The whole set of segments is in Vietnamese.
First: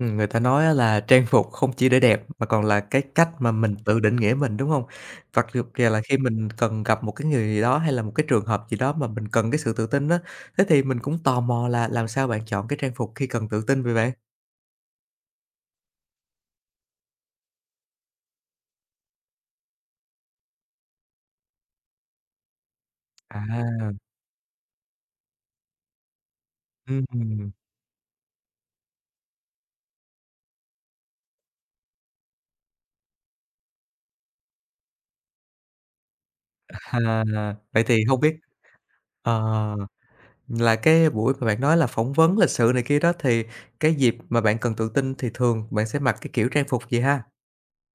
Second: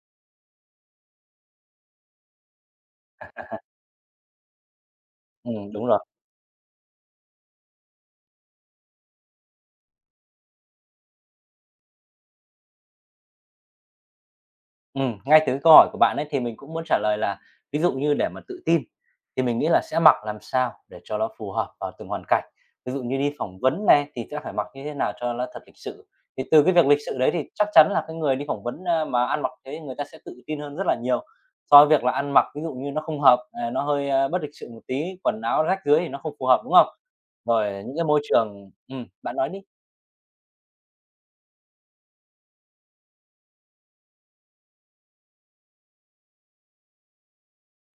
Người ta nói á là trang phục không chỉ để đẹp mà còn là cái cách mà mình tự định nghĩa mình, đúng không? Vặt dụ Đúng kìa rồi. là khi mình cần gặp một cái người gì đó hay là một cái trường hợp gì đó mà mình cần cái sự tự tin á, thế thì mình cũng tò mò là làm sao bạn chọn cái trang phục khi cần tự tin vậy bạn? Ngay từ cái câu hỏi của bạn ấy thì mình cũng muốn trả lời là ví dụ như để mà tự tin thì mình nghĩ là sẽ mặc làm sao để cho nó phù hợp vào từng hoàn cảnh. Ví dụ như đi phỏng vấn À, này thì sẽ phải mặc như thế nào cho nó thật lịch sự. Thì từ cái việc lịch sự đấy ừm, thì chắc chắn là cái người đi phỏng vấn, mà ăn mặc thế người ta sẽ tự tin hơn rất là nhiều so với việc là ăn mặc ví dụ như nó không hợp, nó hơi, bất lịch sự một tí, quần áo rách rưới thì nó không phù hợp, đúng không? à, Rồi vậy thì những cái không môi biết trường ờ, bạn nói đi. là cái buổi mà bạn nói là phỏng vấn lịch sự này kia đó, thì cái dịp mà bạn cần tự tin thì thường bạn sẽ mặc cái kiểu trang phục gì ha?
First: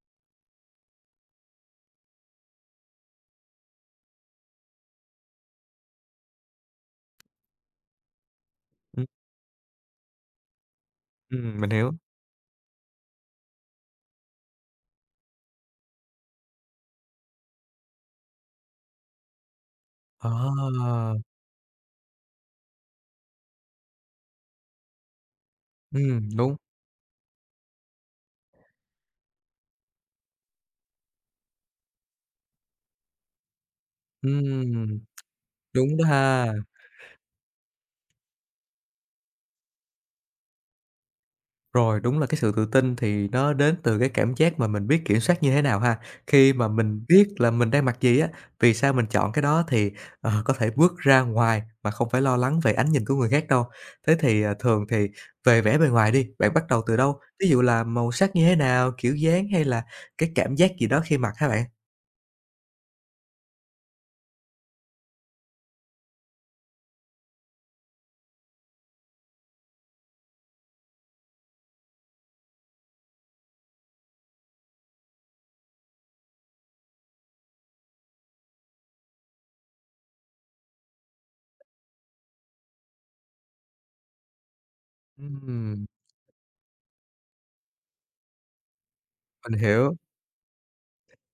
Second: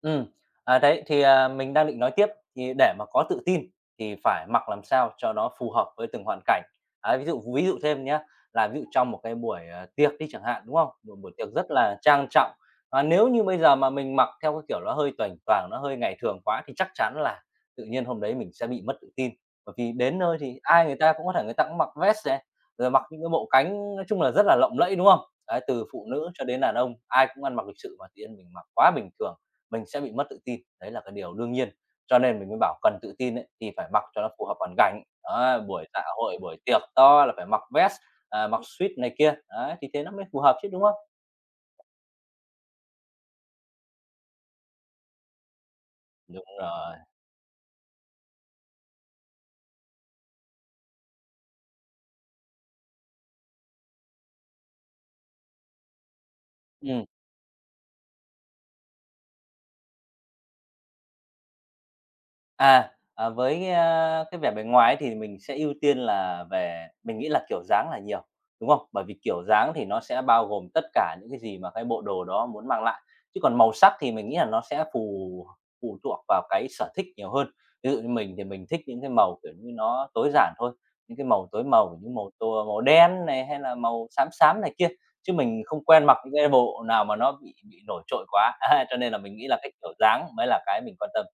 Ừ, đấy, thì, mình đang định nói tiếp, thì để mà có tự tin thì phải mặc làm sao cho nó phù hợp với từng hoàn cảnh. À, ví dụ thêm nhá, là ví dụ Ừm, trong một cái buổi, tiệc đi chẳng hạn, đúng không? Một buổi tiệc ừm, rất mình hiểu. là trang trọng, và nếu như bây giờ mà mình mặc theo cái kiểu nó hơi toành toàng, nó hơi ngày thường quá thì chắc chắn là tự nhiên hôm đấy mình sẽ bị mất tự tin. Bởi vì đến nơi thì ai người à ta cũng có thể người ta cũng mặc vest này, rồi mặc những cái bộ cánh nói chung là rất là lộng lẫy, đúng không? Đấy, từ phụ ừm, nữ cho đúng. đến đàn ông, ai cũng ăn mặc lịch sự mà tự nhiên mình mặc quá bình thường mình sẽ bị mất tự tin, đấy là cái điều đương nhiên. Cho nên mình mới bảo cần tự tin ấy, thì phải mặc cho nó phù hợp hoàn Ừm, cảnh. Đó, buổi đúng dạ đó hội, ha. buổi tiệc to là phải mặc vest, mặc suit này kia, đấy, thì thế nó mới phù hợp chứ, đúng không? Rồi, đúng là cái sự tự tin thì nó đến từ cái cảm giác mà mình biết kiểm soát như thế nào ha. Đúng Khi mà rồi. mình biết là mình đang mặc gì á, vì sao mình chọn cái đó thì có thể bước ra ngoài mà không phải lo lắng về ánh nhìn của người khác đâu. Thế thì, thường thì về vẻ bề ngoài đi, bạn bắt đầu từ Ừm. đâu? Ví dụ là màu sắc như thế nào, kiểu dáng hay là cái cảm giác gì đó khi mặc hả bạn? À, với, cái vẻ bề ngoài ấy thì mình sẽ ưu tiên là về mình nghĩ là kiểu dáng là nhiều, đúng không? Bởi vì kiểu dáng thì nó sẽ bao gồm tất cả những cái gì mà cái bộ đồ đó muốn mang lại, chứ còn màu sắc thì mình nghĩ là nó sẽ phụ thuộc vào cái sở thích nhiều hơn. Ví dụ như mình thì mình thích những cái màu, kiểu như, nó tối giản thôi, những cái màu tối màu, những màu tô màu đen này, hay là màu xám xám này kia, chứ mình không Ừm, quen mặc những cái bộ nào mà nó bị nổi trội quá, cho nên là mình nghĩ mình là cái hiểu. kiểu dáng mới là cái mình quan tâm.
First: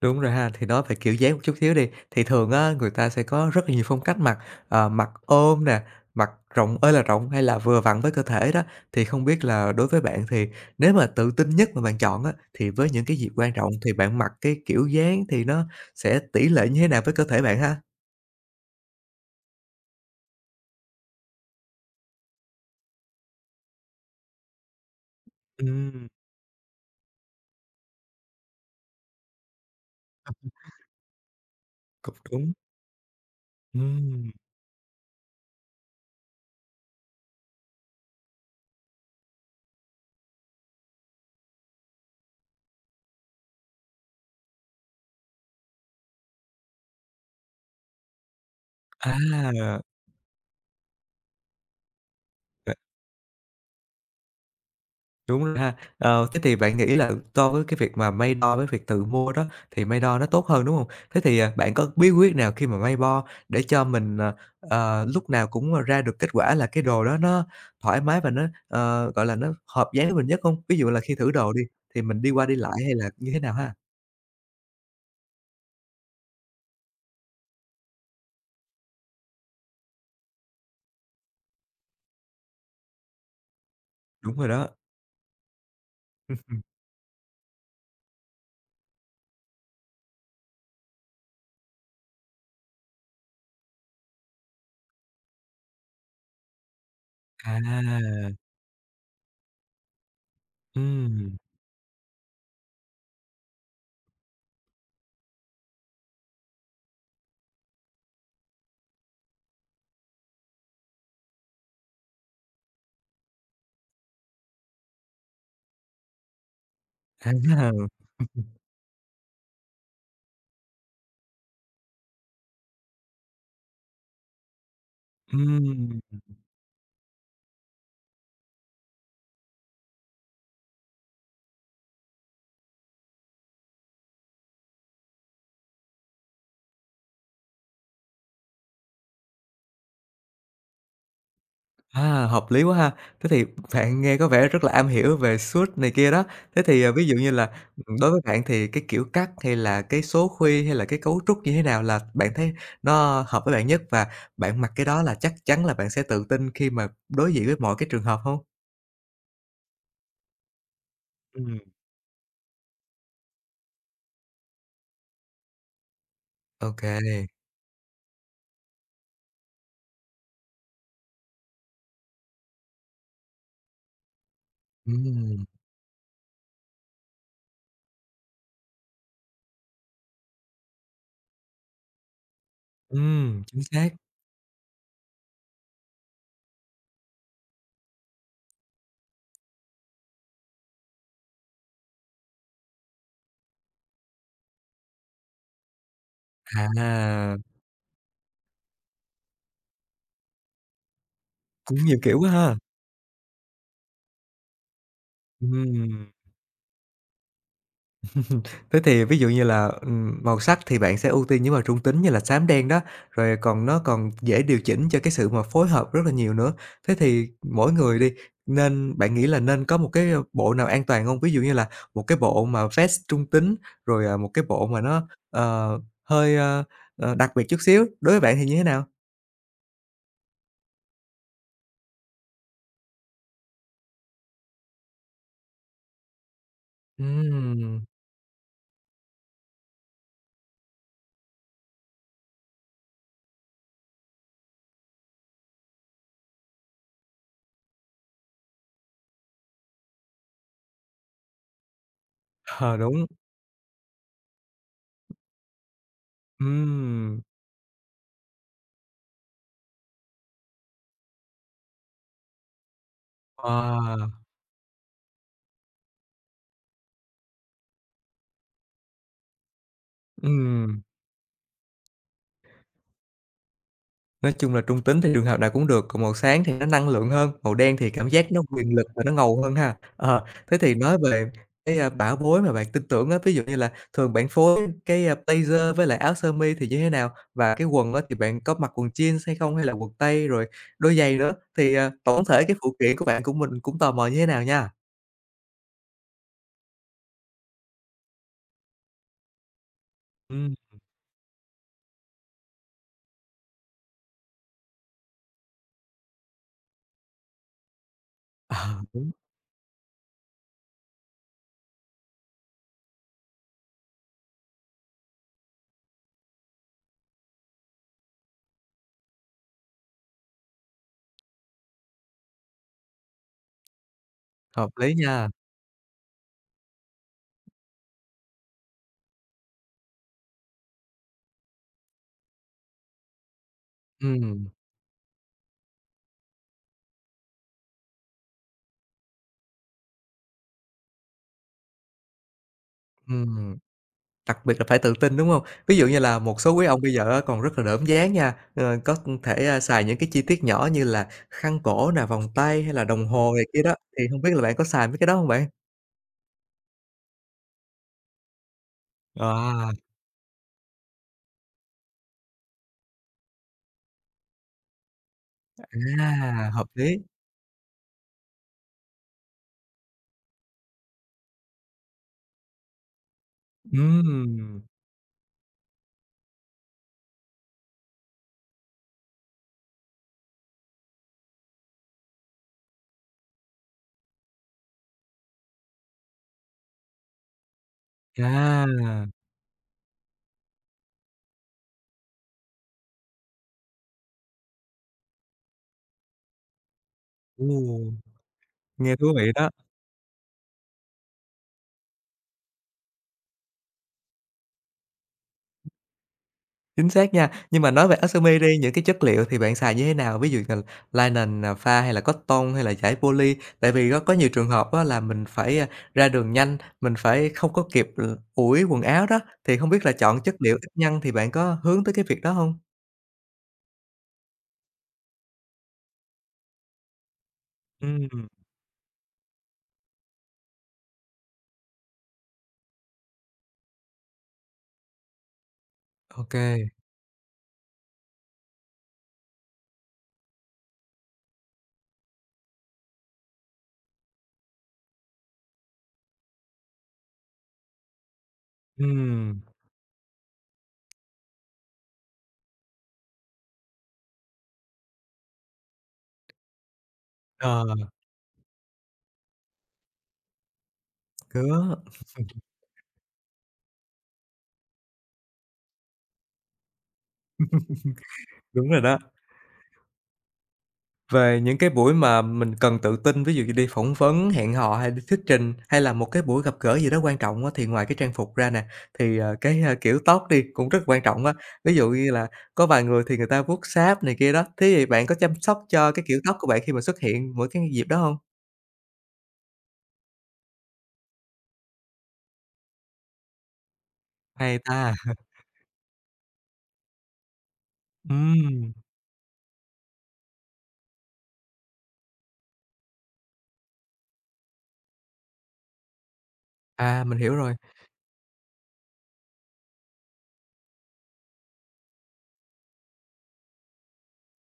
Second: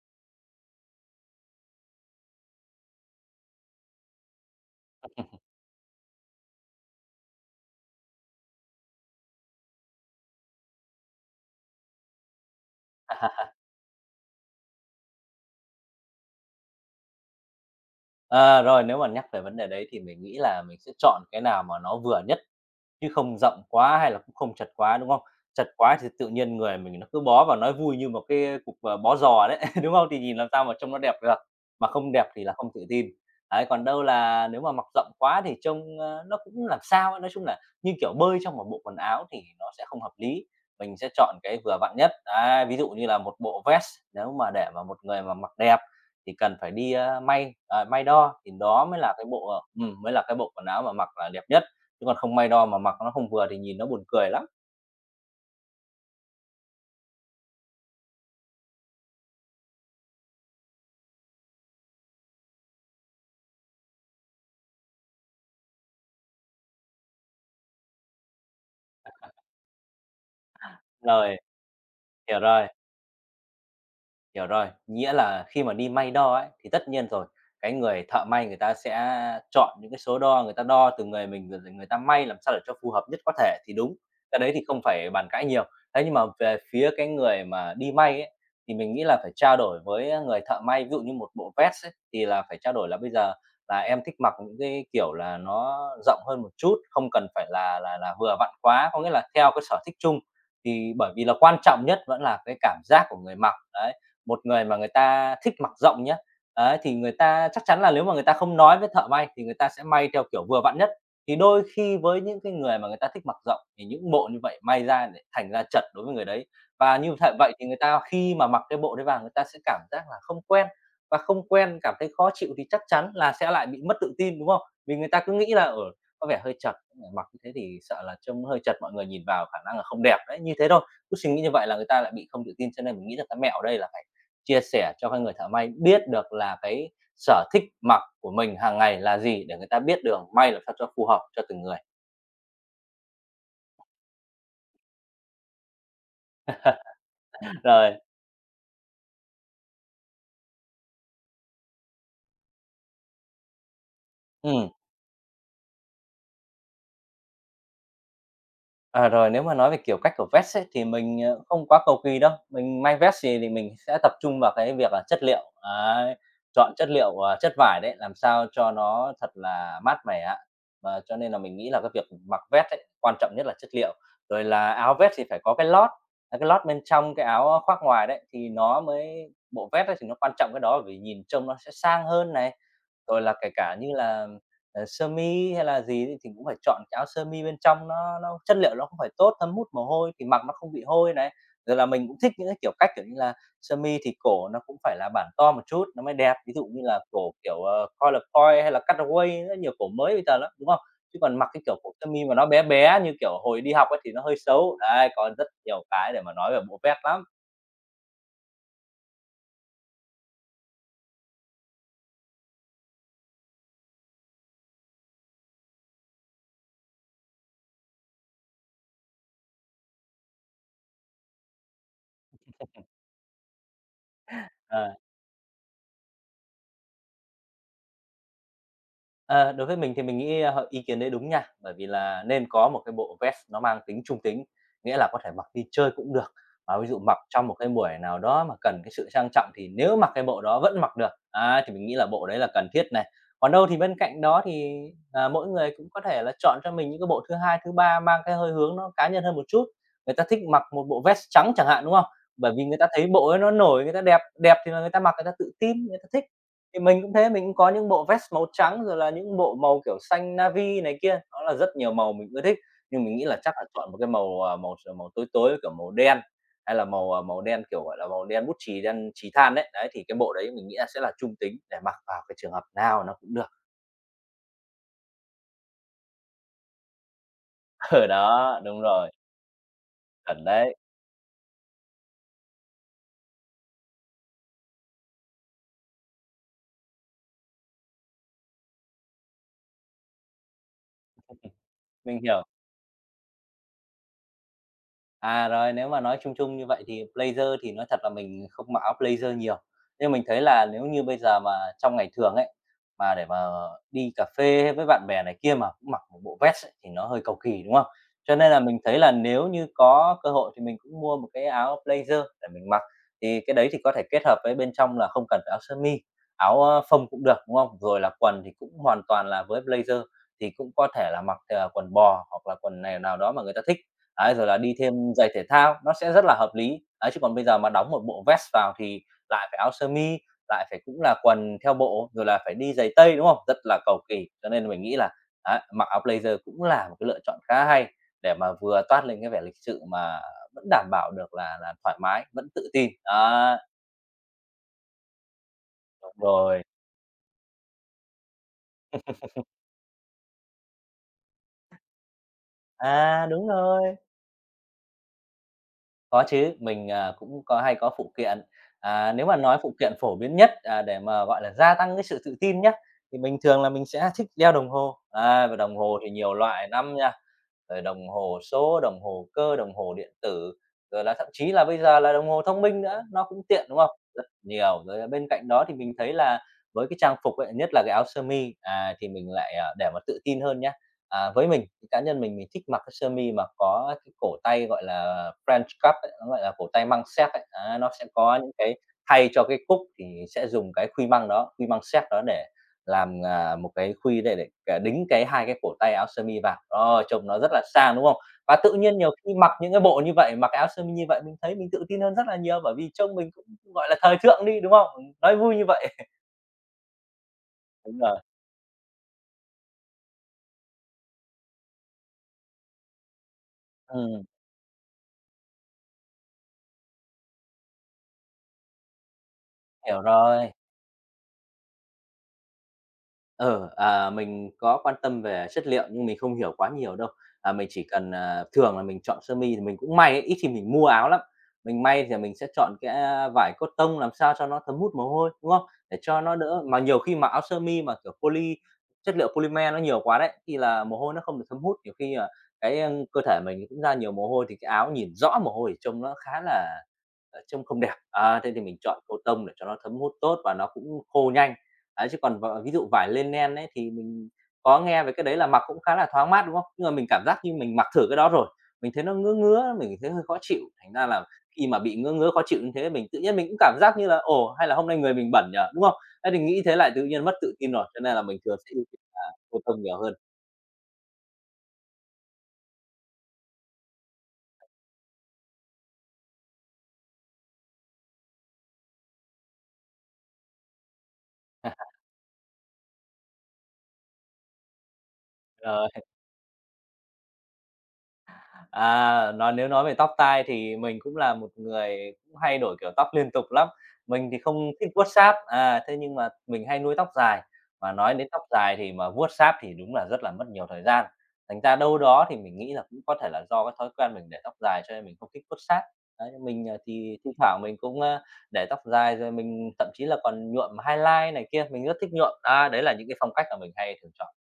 Đúng rồi ha, thì nói về kiểu dáng một chút xíu đi, thì thường á, người ta sẽ có rất là nhiều phong cách mặc, mặc ôm nè, mặc rộng ơi là rộng hay là vừa vặn với cơ thể đó. Thì không biết là đối với bạn thì nếu mà tự tin nhất mà bạn chọn á, thì với những cái dịp quan trọng thì bạn mặc cái kiểu dáng thì nó sẽ tỷ lệ như thế nào với cơ thể bạn ha? Ờ, rồi nếu mà nhắc về vấn đề đấy thì mình nghĩ là mình sẽ chọn cái nào mà nó vừa nhất, chứ không rộng quá hay là cũng không chật quá, đúng không? Chật quá Ừm, thì tự nhiên người mình nó cứ bó vào nói vui như một cái cục, bó giò đấy, đúng không? Thì nhìn làm sao mà trông nó đẹp được, mà không cũng đẹp thì đúng. là không tự tin. Đấy, còn đâu Ừm. là nếu mà mặc rộng quá thì trông, nó cũng làm sao ấy, nói chung là như kiểu bơi trong một bộ quần áo thì nó sẽ không hợp lý. Mình sẽ chọn cái vừa vặn nhất, đấy, ví dụ như là một bộ vest nếu mà để mà một người mà mặc đẹp thì cần phải đi, may đo thì đó À. Mới là cái bộ quần áo mà mặc là đẹp nhất, chứ còn không may đo mà mặc nó không vừa thì nhìn nó buồn cười lắm. Đúng rồi ha. Ờ, thế thì bạn nghĩ là so với cái việc mà may đo với việc tự mua đó thì may đo nó tốt hơn, đúng hông? Thế thì, bạn có bí quyết nào khi mà may bo để cho mình, lúc nào cũng, ra được kết quả là cái đồ đó nó thoải mái và nó, gọi là, nó hợp dáng với mình nhất hông? Ví dụ là khi thử Rồi, đồ đi, thì mình đi hiểu qua đi rồi. lại hay là như thế nào ha? Hiểu rồi, nghĩa là khi mà đi may đo ấy, thì tất nhiên rồi, cái người thợ may người ta sẽ chọn những cái số đo người ta đo từ người mình, rồi người ta may làm sao để cho phù hợp nhất có thể thì đúng, Đúng cái rồi đấy thì đó. không phải bàn cãi nhiều. Thế nhưng mà về phía cái người mà đi may ấy, thì mình nghĩ là phải trao đổi với người thợ may, ví dụ như một bộ vest ấy, thì là phải trao đổi là "Bây giờ là em thích mặc những cái kiểu là nó rộng hơn một chút, không cần phải À, là vừa vặn quá." Có nghĩa là theo cái sở thích chung, thì bởi vì là ừm, quan trọng nhất vẫn là cái cảm giác của người mặc, đấy một người mà người ta thích mặc rộng nhé, ấy, thì người ta chắc chắn là nếu mà người ta không nói với thợ may thì người ta sẽ may theo kiểu vừa vặn nhất. Thì đôi khi với những cái người mà người ta thích mặc rộng thì những bộ như vậy may ra lại thành ra chật đối với người đấy. Và như thật vậy thì người à. ta khi mà mặc cái bộ đấy vào người ta sẽ cảm giác là không quen, và không quen cảm thấy khó chịu thì chắc chắn là sẽ lại bị mất tự tin, đúng không? Vì người ta cứ nghĩ là, Ừm. có vẻ hơi chật, mặc như thế thì sợ là trông hơi chật, mọi người nhìn vào khả năng là không đẹp đấy, như thế thôi. Cứ suy nghĩ như vậy là người ta lại bị không tự tin, cho nên mình nghĩ là cái mẹo ở đây là phải chia sẻ cho các người thợ may biết được là cái sở thích mặc của mình hàng ngày là gì để người ta biết đường may làm sao cho phù hợp cho từng người. Hợp lý quá ha. Thế thì bạn nghe có vẻ rất là am hiểu về suit này kia đó. Thế thì, ví dụ như là, Rồi, đối với bạn thì cái kiểu cắt hay là cái số khuy hay là cái cấu trúc như thế nào là bạn thấy nó hợp với bạn nhất? Và bạn ừ. mặc cái đó là chắc chắn là bạn sẽ tự tin khi mà đối diện với mọi cái trường hợp không? À, rồi nếu mà nói về, kiểu, cách của vest ấy, thì mình, Ừm. không quá cầu kỳ đâu, mình may vest gì thì mình sẽ tập trung vào cái việc là chất liệu, đấy, Ô chọn chất kê. liệu, chất vải đấy, làm sao cho nó thật là mát mẻ. Và cho nên là mình nghĩ là cái việc mặc vest ấy, quan trọng nhất là chất liệu, rồi là áo vest thì phải Ừm, có cái lót, cái lót bên trong cái áo khoác ngoài đấy, thì nó mới bộ vest ấy thì nó quan trọng cái đó, vì nhìn trông nó sẽ sang hơn này. Rồi là kể chính cả như xác. là sơ mi hay là gì thì cũng phải chọn cái áo sơ mi bên trong nó chất liệu nó cũng phải tốt, thấm hút mồ hôi thì mặc nó không bị hôi này. Rồi là mình cũng thích những cái kiểu cách, kiểu như là, sơ mi thì cổ nó cũng phải là bản to một chút nó mới đẹp, ví dụ như là cổ À, kiểu, coil-coil hay là cutaway, rất nhiều cổ mới bây giờ lắm, đúng không? Chứ còn mặc cái kiểu cũng cổ nhiều sơ kiểu mi quá mà nó ha. bé bé như kiểu hồi đi học ấy thì nó hơi xấu. Đấy, còn rất nhiều Ừm. cái để mà nói về bộ vest lắm. Thế thì ví dụ như là, màu sắc thì bạn sẽ ưu tiên những màu trung tính như là xám đen đó, rồi còn nó còn dễ điều chỉnh cho cái sự mà phối hợp rất là nhiều nữa. Thế thì mỗi người đi, nên bạn nghĩ là nên có một cái, bộ nào an toàn không? Ví dụ như là một cái bộ mà vest trung tính, rồi, một cái bộ mà Ờ. nó, hơi, đặc biệt chút xíu, đối với bạn thì như thế nào? Ờ, đối với mình thì mình nghĩ, ý kiến đấy đúng nha, bởi vì là nên có một cái bộ vest nó mang tính trung tính, nghĩa là có thể mặc đi chơi cũng được, mà ví dụ mặc trong một cái Ừm, buổi nào đó mà cần cái sự sang trọng thì nếu mặc cái bộ đó vẫn mặc được, á, thì mình nghĩ là bộ đấy là cần thiết này. Còn đâu thì bên cạnh đó thì, mỗi người cũng có thể là chọn cho mình những cái bộ thứ hai, thứ ba mang cái hơi hướng nó cá nhân hơn một chút. Người ta thích mặc một bộ vest trắng chẳng hạn, đúng không? Bởi vì ờ, người ta đúng, thấy bộ ấy nó nổi, người ta đẹp, đẹp thì là người ta mặc người ta tự tin, người ta thích. Thì mình cũng ừm, thế, mình cũng có những bộ vest màu trắng, rồi là những bộ màu, kiểu, xanh navy này kia, đó là rất nhiều màu mình ưa thích. Nhưng mình nghĩ là chắc là chọn một cái wow, màu, à, màu ờ, màu tối tối, kiểu, màu đen, hay là màu đen, kiểu, gọi là, màu đen bút chì, đen chì than đấy. Đấy, thì cái bộ đấy mình nghĩ ừm. là sẽ là trung tính để mặc vào cái trường hợp nào nó cũng được. Nói chung là trung tính thì trường hợp nào cũng được, còn màu sáng thì nó năng lượng hơn, màu đen thì Ờ, cảm giác nó đó, quyền đúng lực và rồi, nó ngầu hơn ha. Ờ, chuẩn thế thì đấy, nói về cái, bảo bối mà bạn tin tưởng á, ví dụ như là thường bạn phối cái, blazer với lại áo sơ mi thì như thế nào? Và cái quần á thì bạn có mặc quần jeans hay không hay là quần tây rồi đôi giày nữa? Thì, mình tổng hiểu. thể cái phụ kiện của bạn của mình cũng tò mò như thế nào nha. À, rồi, nếu mà nói chung chung như vậy thì blazer thì nói thật là mình không mặc áo blazer nhiều. Nhưng mình thấy Ừm, là nếu như bây giờ mà trong ngày thường ấy, mà để mà đi cà phê hay với bạn bè này kia mà cũng mặc một bộ vest ấy, thì nó hơi cầu kỳ, đúng không? Cho nên là mình ờ, thấy đúng, là nếu như có cơ hội thì mình cũng mua một cái áo blazer để mình mặc, thì cái đấy thì có thể kết hợp với bên trong là không cần phải áo sơ mi, áo, phông cũng được, đúng không? Rồi là quần thì cũng hoàn toàn là với blazer thì cũng có thể là mặc, quần bò hoặc là quần này nào đó mà người ta thích. Đấy, rồi là hợp đi lý thêm nha. giày thể thao, nó sẽ rất là hợp lý. Đấy, chứ còn bây giờ mà đóng một bộ vest vào thì lại phải áo sơ mi, lại phải cũng là quần theo bộ, rồi là phải đi giày tây, đúng không? Rất là cầu kỳ, Ừm, cho nên mình nghĩ là á, mặc áo blazer cũng là một cái lựa chọn khá hay để mà vừa toát lên cái vẻ lịch sự mà vẫn đảm bảo được là thoải mái, vẫn tự tin. Đó, ừm. Đặc biệt là phải tự tin, đúng hông? Ví dụ như đúng là một số rồi. quý ông bây giờ á còn rất là đỡm dáng nha, có thể, xài những cái chi tiết nhỏ như là khăn cổ nè, vòng tay hay là đồng À, hồ này đúng kia đó, rồi. thì hông biết là bạn có xài mấy cái đó hông bạn? Có chứ, mình, cũng có hay có phụ kiện. À, nếu mà nói À, phụ kiện phổ biến nhất, để mà, gọi là, gia tăng cái sự tự tin nhé, thì mình thường là mình sẽ thích đeo đồng hồ. À, và đồng hồ thì nhiều hợp loại lắm lý. nha, rồi đồng hồ số, đồng hồ cơ, đồng hồ điện tử, rồi là thậm chí là bây giờ là đồng hồ thông minh nữa, nó cũng tiện, đúng không? Rất Ừm, nhiều. Rồi là bên cạnh đó thì mình thấy là với cái trang phục ấy, nhất là cái áo sơ mi, thì mình lại, để mà tự tin hơn nhá. À, với mình, thì cá nhân mình thích mặc cái sơ mi mà có cái cổ tay, gọi là, French cuff ấy, nó gọi là cổ tay măng séc ấy. Á, nó sẽ có những cái à, thay cho cái cúc thì sẽ dùng cái khuy măng đó, khuy măng séc đó để làm, một cái khuy để, đính cái 2 cái cổ tay áo sơ mi vào. Đó, trông nó ồ, rất là sang, đúng không? Và tự nghe nhiên nhiều thú vị khi đó. mặc những cái bộ như vậy, mặc cái áo sơ mi như vậy mình thấy mình tự tin hơn rất là nhiều, bởi vì trông mình cũng, gọi là, thời thượng đi, đúng không? Nói vui như vậy. Chính xác nha. Nhưng mà nói về Đúng rồi. Osumi đi, những cái chất liệu thì bạn xài như thế nào? Ví dụ như là linen, pha hay là cotton hay là vải poly? Tại vì có Ừm, nhiều trường hợp á là mình phải, ra đường nhanh, mình phải không có kịp l ủi quần áo đó, thì không biết là hiểu chọn chất rồi. liệu ít nhăn thì bạn có hướng tới cái việc đó không? Mình có quan tâm về chất liệu nhưng mình không hiểu quá nhiều đâu. À, mình chỉ cần, Ừm, thường là mình chọn sơ mi thì mình cũng may ấy, ít khi mình mua áo lắm. Mình may thì mình sẽ chọn cái, vải cotton làm sao cho nó thấm hút mồ hôi, đúng không? Để cho nó đỡ ô mà nhiều khi mặc áo sơ mi mà, kiểu, chất liệu polymer nó nhiều quá đấy, thì là mồ hôi nó không được thấm hút, nhiều khi là cái, cơ thể mình cũng ra nhiều mồ hôi thì cái áo nhìn rõ mồ hôi thì trông nó khá là, trông không đẹp. À, thế thì mình chọn Ừm, cotton để cho nó thấm hút tốt và nó cũng khô nhanh. Đấy, chứ còn ví dụ vải linen ấy thì mình có nghe về cái đấy là mặc cũng khá là thoáng mát, đúng không? Nhưng mà mình cảm giác như ờ, mình mặc thử cái đó rồi, mình thấy nó ngứa ngứa, mình thấy hơi khó chịu, thành ra là khi cứa, mà bị ngứa ngứa, khó chịu như thế mình tự nhiên mình cũng cảm giác như là "Ồ, hay là hôm nay người mình bẩn nhở." Đúng không? Thế thì nghĩ thế lại tự nhiên mất tự tin rồi, cho nên là mình thường đúng sẽ rồi ưu đó. tiên là cô tông nhiều hơn. Về những cái buổi mà mình cần tự tin, ví dụ như đi phỏng vấn, hẹn hò hay đi thuyết trình, hay là một cái buổi gặp gỡ gì đó quan trọng á, thì ngoài cái trang phục ra nè, thì, cái, kiểu tóc đi cũng rất quan trọng á. Ví dụ như là có vài người thì người ta vuốt sáp này kia đó, thế thì bạn có chăm sóc Rồi. cho cái kiểu tóc của bạn khi mà xuất hiện mỗi cái dịp đó hông? À, nếu nói về tóc tai thì mình cũng là một người cũng hay đổi kiểu tóc liên tục lắm. Mình thì Hay không thích ta! vuốt sáp, thế nhưng mà mình hay nuôi tóc dài, mà nói đến tóc Ừm, dài thì mà vuốt sáp thì đúng là rất là mất nhiều thời gian. Thành ra đâu đó thì mình nghĩ là cũng có thể là do cái thói quen mình để tóc dài cho nên mình không thích vuốt sáp. Đấy, mình, mình thì thi hiểu rồi. thoảng mình cũng, để tóc dài rồi mình thậm chí là còn nhuộm highlight này kia, mình rất thích nhuộm. Á, đấy là những cái phong cách mà mình hay thường chọn.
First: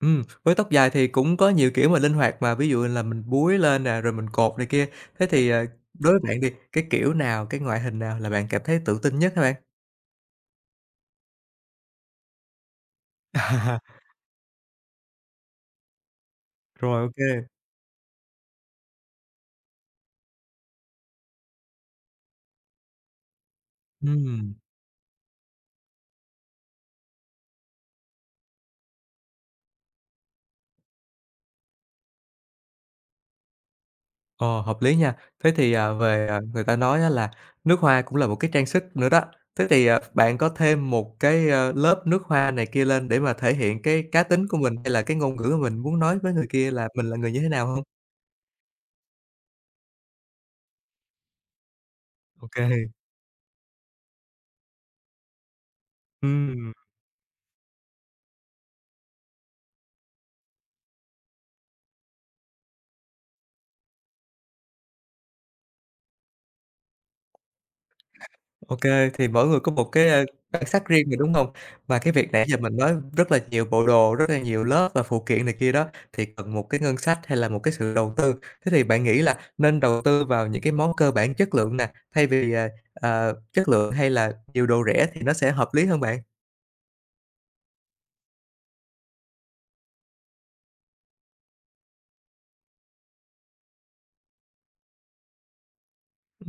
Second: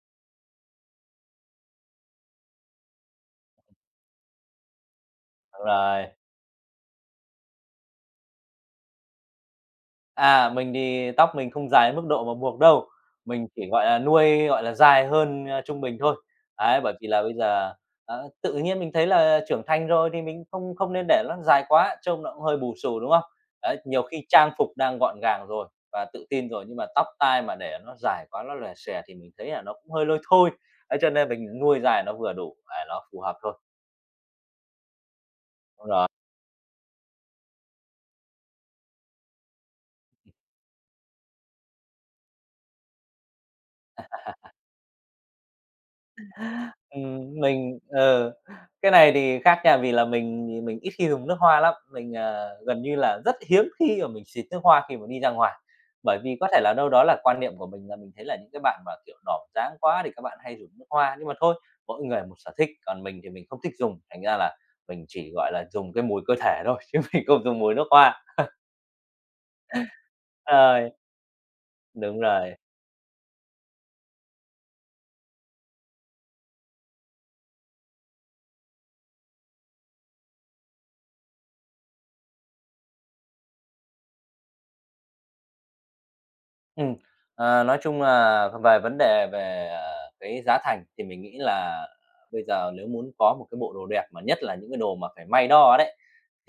Với tóc dài thì cũng có nhiều kiểu mà linh hoạt mà, ví dụ là mình búi lên nè, rồi mình cột này kia. Thế thì, Đúng rồi. đối với bạn đi, cái kiểu nào, cái ngoại hình nào là bạn cảm thấy tự tin nhất hả bạn? À, mình thì tóc mình không dài đến mức độ mà buộc đâu, mình chỉ, gọi là, À, nuôi, gọi là, dài hơn, trung bình thôi. Đấy, bởi Rồi, vì ô là bây kê. giờ, tự nhiên mình thấy là trưởng thành rồi thì mình không không nên để nó dài quá, trông nó cũng hơi bù xù, đúng không? Đấy, nhiều khi trang Ừm, phục đang gọn gàng rồi và tự tin rồi, nhưng mà tóc tai mà để nó dài quá, nó lòe xòe thì mình thấy là nó cũng hơi lôi thôi. Ấy, cho nên mình nuôi dài nó vừa đủ, nó phù hợp thôi. ờ, hợp lý nha. Thế thì, Đúng rồi. Người ta nói á là nước hoa cũng là một cái trang sức nữa đó. Thế thì, bạn có thêm một cái, lớp nước hoa này kia lên để mà thể hiện cái cá tính của mình hay là cái ngôn ngữ mà mình muốn nói với người kia là mình là người như thế nào mình hông? ờ, cái này thì khác nha, vì là mình thì mình ít khi dùng nước hoa lắm, mình, Ô gần kê. như là rất hiếm khi mà mình xịt nước hoa khi mà đi ra ngoài. Bởi vì có thể Ừm. là đâu đó là quan niệm của mình là mình thấy là những cái bạn mà, kiểu, đỏm dáng quá thì các bạn hay dùng nước hoa, nhưng mà thôi, mỗi người một sở thích, còn mình thì mình không thích dùng, thành ra là mình chỉ, gọi là, dùng cái mùi cơ thể thôi chứ mình không dùng mùi nước hoa. OK, thì mỗi người có một cái, đặc Ờ, sắc riêng mà, đúng hông? Và cái đúng việc nãy rồi. giờ mình nói rất là nhiều bộ đồ, rất là nhiều lớp và phụ kiện này kia đó, thì cần một cái ngân sách hay là một cái sự đầu tư. Thế thì bạn nghĩ là nên đầu tư vào những cái món cơ bản chất lượng nè, thay vì, chất lượng hay là nhiều đồ rẻ thì nó sẽ hợp lý hơn bạn? Ừm, nói chung là về vấn đề về, cái giá thành thì mình nghĩ là bây giờ nếu muốn có một cái bộ đồ đẹp mà nhất là những cái đồ mà phải may đo đấy,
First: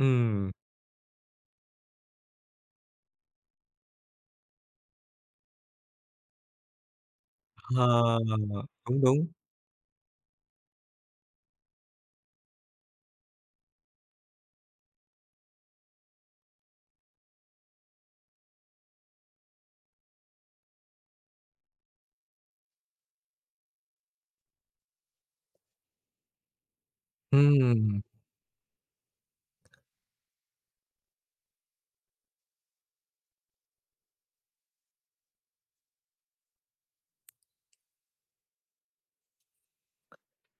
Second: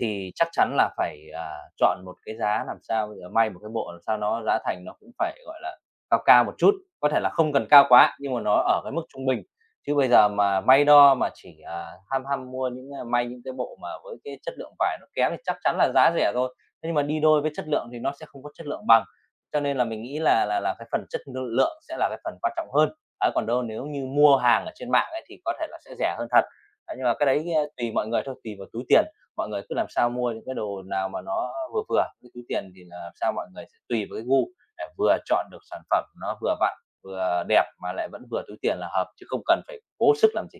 thì chắc chắn là phải, chọn một cái giá làm sao bây giờ may một cái bộ làm sao nó giá thành nó cũng phải, gọi là, cao cao một chút, có thể là không cần cao quá ờ, nhưng mà nó ở cái đúng, mức đúng. trung bình. Chứ bây giờ mà may đo mà chỉ, ham ham mua những, a may những cái bộ mà với cái chất lượng vải nó kém thì chắc chắn là giá rẻ rồi, thế nhưng mà đi đôi với chất lượng thì nó sẽ không có chất lượng bằng. Cho nên là mình nghĩ là cái phần chất lượng sẽ là cái phần quan trọng hơn. Ấy, còn đâu nếu như mua hàng ở trên mạng ấy thì có thể là sẽ rẻ hơn thật. Đấy, nhưng mà cái đấy, tùy Ừm. mọi người thôi, tùy vào túi tiền, mọi người cứ làm sao mua những cái đồ nào mà nó vừa vừa, cái túi tiền thì là làm sao mọi người sẽ tùy vào cái gu để vừa chọn được sản phẩm nó vừa vặn, vừa đẹp mà lại vẫn vừa túi tiền là hợp, chứ không cần phải cố sức làm gì.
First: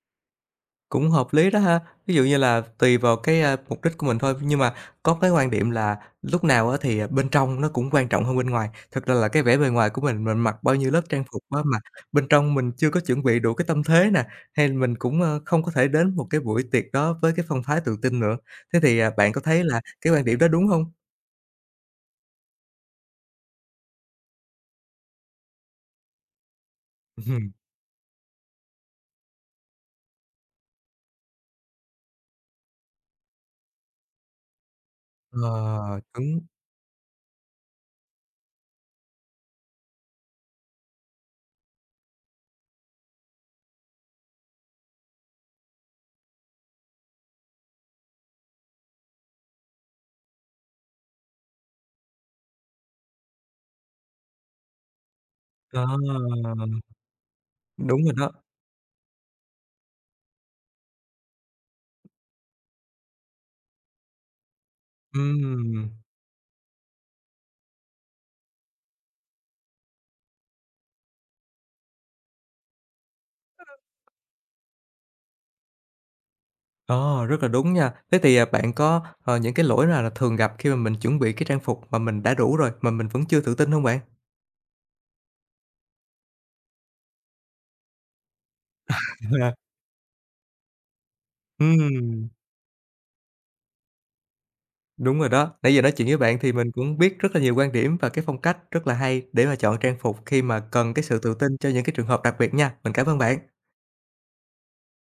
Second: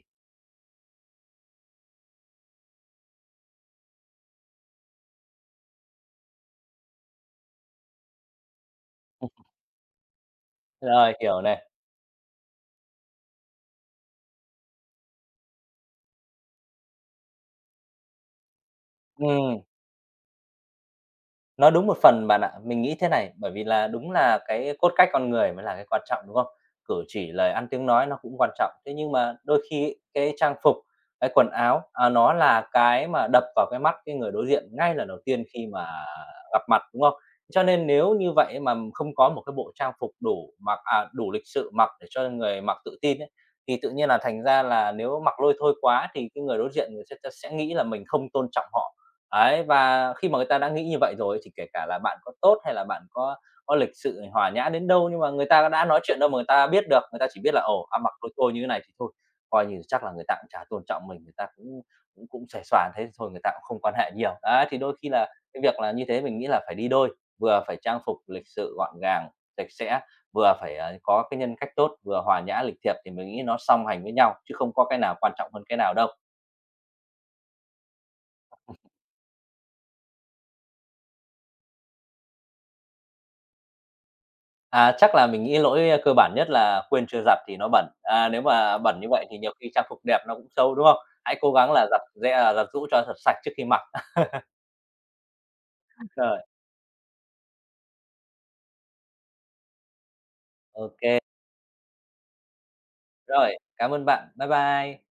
Cũng hợp lý đó ha. Ví dụ như là tùy vào cái, mục đích của mình thôi, nhưng mà có cái quan điểm là lúc nào á thì, bên trong nó cũng quan trọng hơn bên ngoài. Thực ra là cái vẻ bề ngoài của mình mặc bao nhiêu lớp Rồi, trang hiểu phục á này. mà bên trong mình chưa có chuẩn bị đủ cái tâm thế nè, hay mình cũng, không có thể đến một cái buổi tiệc đó với cái phong thái tự tin nữa. Thế thì, bạn có Ừm. thấy là cái quan điểm đó đúng hông? Nó đúng một phần bạn ạ. Mình nghĩ thế này, bởi vì là đúng là cái cốt cách con người mới là cái quan trọng, đúng không? Cử chỉ, lời Ừm, ăn, tiếng nói nó cũng quan trọng. Thế nhưng mà đôi khi ấy, cái trang phục, cái quần áo, à, nó là cái mà đập vào cái mắt cái người đối diện ngay lần đầu tiên khi mà ờ, đúng, gặp mặt, đúng không? Cho nên nếu như vậy mà không có một cái bộ trang phục đủ mặc à, đủ lịch sự mặc để cho người mặc tự tin ấy, thì tự nhiên là thành ra là nếu mặc lôi thôi quá thì cái người đối diện người sẽ nghĩ là mình không tôn trọng họ. Ấy, và khi mà người ta đã nghĩ như vậy rồi thì kể cả là bạn có tốt hay là bạn có lịch sự hòa nhã đến đâu, nhưng mà người ta ờ, đã nói chuyện đâu mà người ta biết được, người ta chỉ biết là, ồ, ăn đúng rồi mặc đó. lôi tôi như thế này thì thôi, coi như chắc là người ta cũng chả tôn trọng mình, người ta cũng cũng cũng xuề xoà thế thôi, người ta cũng không quan hệ nhiều. Đấy, thì đôi khi là cái việc Ừm. là như thế mình nghĩ là phải đi đôi, vừa phải trang phục lịch sự gọn gàng, sạch sẽ, vừa phải, có cái nhân cách tốt, vừa hòa nhã lịch thiệp thì mình nghĩ nó song hành với nhau, chứ không có cái nào quan trọng hơn cái nào đâu. Ờ, rất là đúng nha. Thế thì, bạn có, những cái lỗi nào là thường gặp khi mà mình chuẩn bị cái trang phục mà mình đã đủ rồi mà mình vẫn chưa tự tin không bạn? À, chắc là mình nghĩ lỗi cơ bản nhất là quên chưa giặt thì nó bẩn. À, nếu mà bẩn như vậy thì nhiều khi trang phục đẹp nó cũng xấu, đúng không? Hãy cố gắng là Ừm, giặt giũ cho thật sạch trước khi mặc. đúng rồi đó. Nãy giờ nói chuyện với bạn Rồi, thì mình cũng biết rất là nhiều quan điểm và cái phong cách rất là hay để mà chọn trang phục khi mà cần cái ok sự tự tin cho những cái trường hợp đặc biệt nha. Mình cảm ơn bạn. rồi, cảm ơn bạn. Bye bye.